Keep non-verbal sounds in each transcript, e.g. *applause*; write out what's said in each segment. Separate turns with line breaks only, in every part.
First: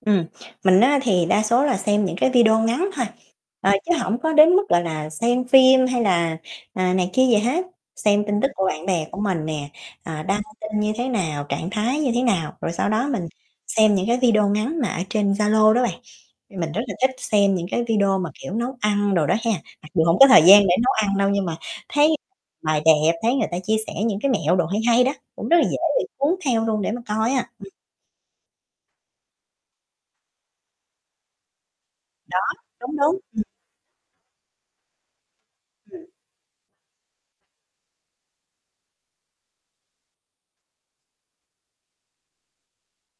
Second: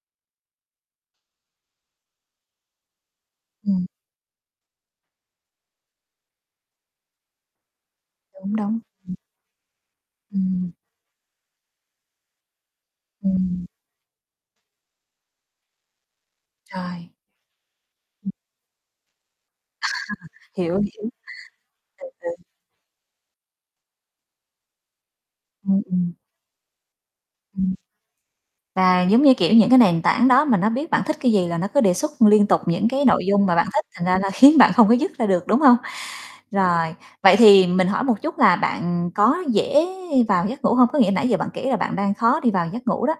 Ừm, mình á thì đa số là xem những cái video ngắn thôi, ờ,
Ừm.
chứ hổng có đến mức, gọi là, xem phim hay là, à, này kia gì hết. Xem tin tức
Đúng,
của
đúng.
bạn bè
Ừm.
của mình nè, à, đăng
Ừm.
tin như thế nào, trạng thái như thế nào. Rồi sau đó mình
Ừm.
xem những cái video ngắn mà ở trên Zalo đó bạn. Mình rất là
Rồi.
thích xem những cái video mà, kiểu, nấu ăn đồ đó ha, mặc dù hông có thời
*laughs*
gian để
Hiểu,
nấu
hiểu.
ăn đâu nhưng mà
Ừ,
thấy
ừ.
bày đẹp, thấy người ta chia sẻ những cái mẹo đồ hay hay đó, cũng rất là dễ
Ừm,
bị
ừm.
cuốn theo luôn để mà coi á. Ừm.
Ừm. Và giống như, kiểu, những cái nền tảng đó mà nó biết bạn thích cái gì là nó cứ đề xuất
Đó,
liên tục những
đúng,
cái
đúng.
nội
Ừm.
dung mà bạn thích, thành ra là khiến bạn không có dứt ra được, đúng hông?
Ừm.
Rồi, vậy thì mình hỏi một chút là bạn có dễ vào giấc ngủ hông? Có nghĩa nãy giờ bạn kể là bạn đang khó đi vào giấc ngủ đó.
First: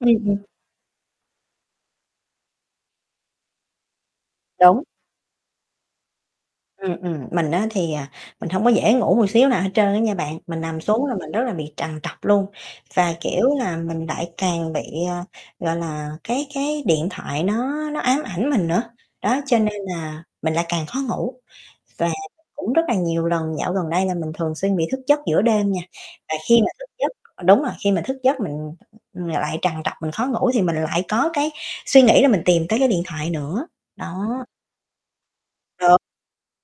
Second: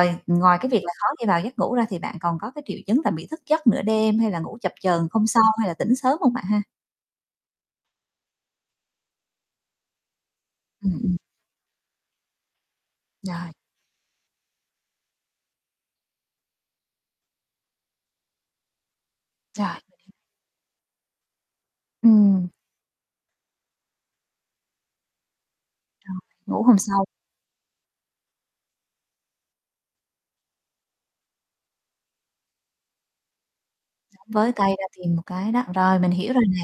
Ừm, ừm.
ngoài cái việc là khó đi vào giấc ngủ ra thì bạn còn có cái triệu chứng là bị thức giấc nửa đêm hay là ngủ chập
Đúng.
chờn hôm sau hay là tỉnh sớm hông bạn ha?
Ừm, ừm, mình á thì, à, mình hông có dễ ngủ một xíu nào hết trơn á nha bạn. Mình nằm
Ừm,
xuống là
ừm.
mình rất là bị trằn trọc luôn và, kiểu
Rồi.
là, mình lại càng bị, à, gọi là, cái cái điện thoại nó nó ám ảnh mình nữa, đó cho
Rồi
nên
*unintelligible*
là mình lại càng khó ngủ. Và
Ừm.
cũng rất là nhiều lần dạo gần đây là mình thường xuyên bị thức giấc giữa đêm nha,
Rồi,
và khi
ngủ
mà
hông
thức
sâu.
giấc ừ, đúng rồi, khi mà thức giấc mình lại trằn trọc, mình khó ngủ thì mình lại có cái suy nghĩ là mình tìm tới cái điện thoại nữa,
*unintelligible*
đó.
Với tay ra tìm một cái đó, rồi
*unintelligible*
mình hiểu rồi nè.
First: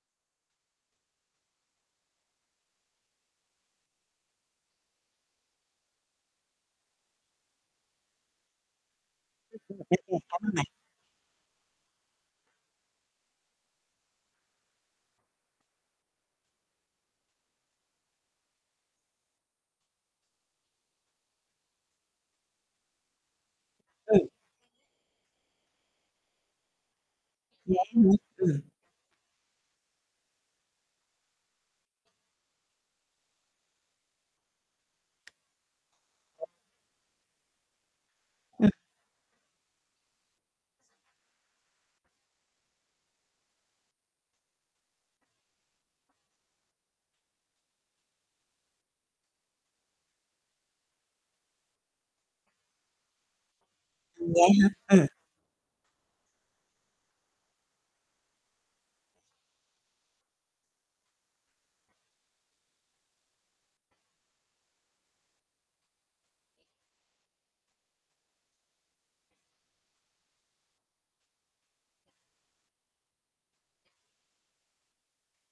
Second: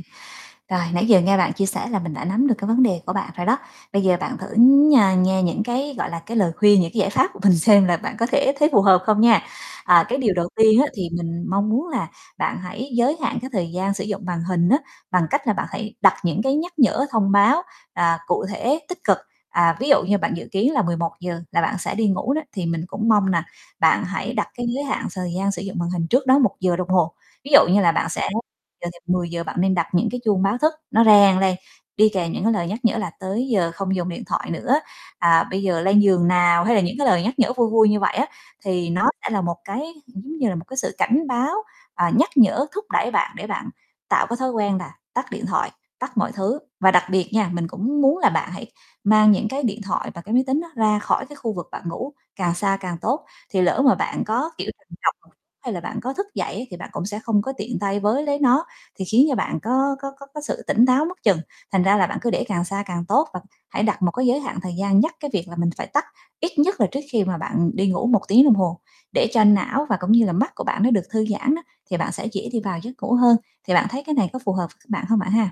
Rồi nãy giờ nghe bạn chia sẻ là mình đã nắm được cái vấn đề của bạn rồi đó. Bây giờ bạn thử nh nghe những cái, gọi là, cái lời khuyên, những cái giải pháp của mình xem là bạn có thể thấy phù hợp không nha. À, cái
*unintelligible*
điều
Cảm
đầu
ơn bạn.
tiên á thì mình mong muốn là bạn hãy giới hạn cái thời gian sử dụng màn hình á, bằng cách là bạn hãy đặt những cái nhắc nhở, thông báo, à, cụ thể, tích cực. À, ví dụ như bạn dự kiến là 11:00 là bạn sẽ đi ngủ đó thì mình cũng mong là bạn
Ừm.
hãy đặt cái giới hạn thời gian sử dụng màn hình trước đó 1 giờ đồng hồ. Ví dụ
Vậy
như
á
là bạn
hả?
sẽ
Ừm.
dự định 10:00 bạn nên đặt những cái chuông báo thức nó reng lên, đi kèm những cái lời nhắc nhở là "tới giờ không dùng điện thoại nữa" à, "bây giờ lên giường nào" hay là những cái lời nhắc nhở vui vui như vậy á
Ừm.
thì nó sẽ là một cái *unintelligible* như là một cái sự cảnh báo, à, nhắc nhở, thúc đẩy bạn để bạn tạo cái thói quen là tắt điện thoại, tắt mọi thứ. Và đặc biệt nha, mình cũng muốn là bạn hãy mang những cái điện thoại và cái máy tính đó ra khỏi cái khu vực bạn ngủ càng xa càng tốt. Thì lỡ mà bạn
Ừm, vậy
có,
á
kiểu, trằn
hả? Ừm.
trọc hay là bạn có thức dậy á thì bạn cũng sẽ không có tiện tay với lấy nó thì khiến cho bạn có có có có sự tỉnh táo mất chừng, thành ra là bạn cứ để càng xa càng tốt và hãy đặt một cái giới hạn thời gian nhắc cái việc là mình phải tắt ít nhất là trước khi mà bạn đi ngủ 1 tiếng đồng hồ để cho não và cũng như là mắt của bạn nó được thư giãn á thì bạn sẽ dễ đi vào giấc ngủ hơn. Thì bạn thấy cái này có phù hợp bạn hông bạn ha?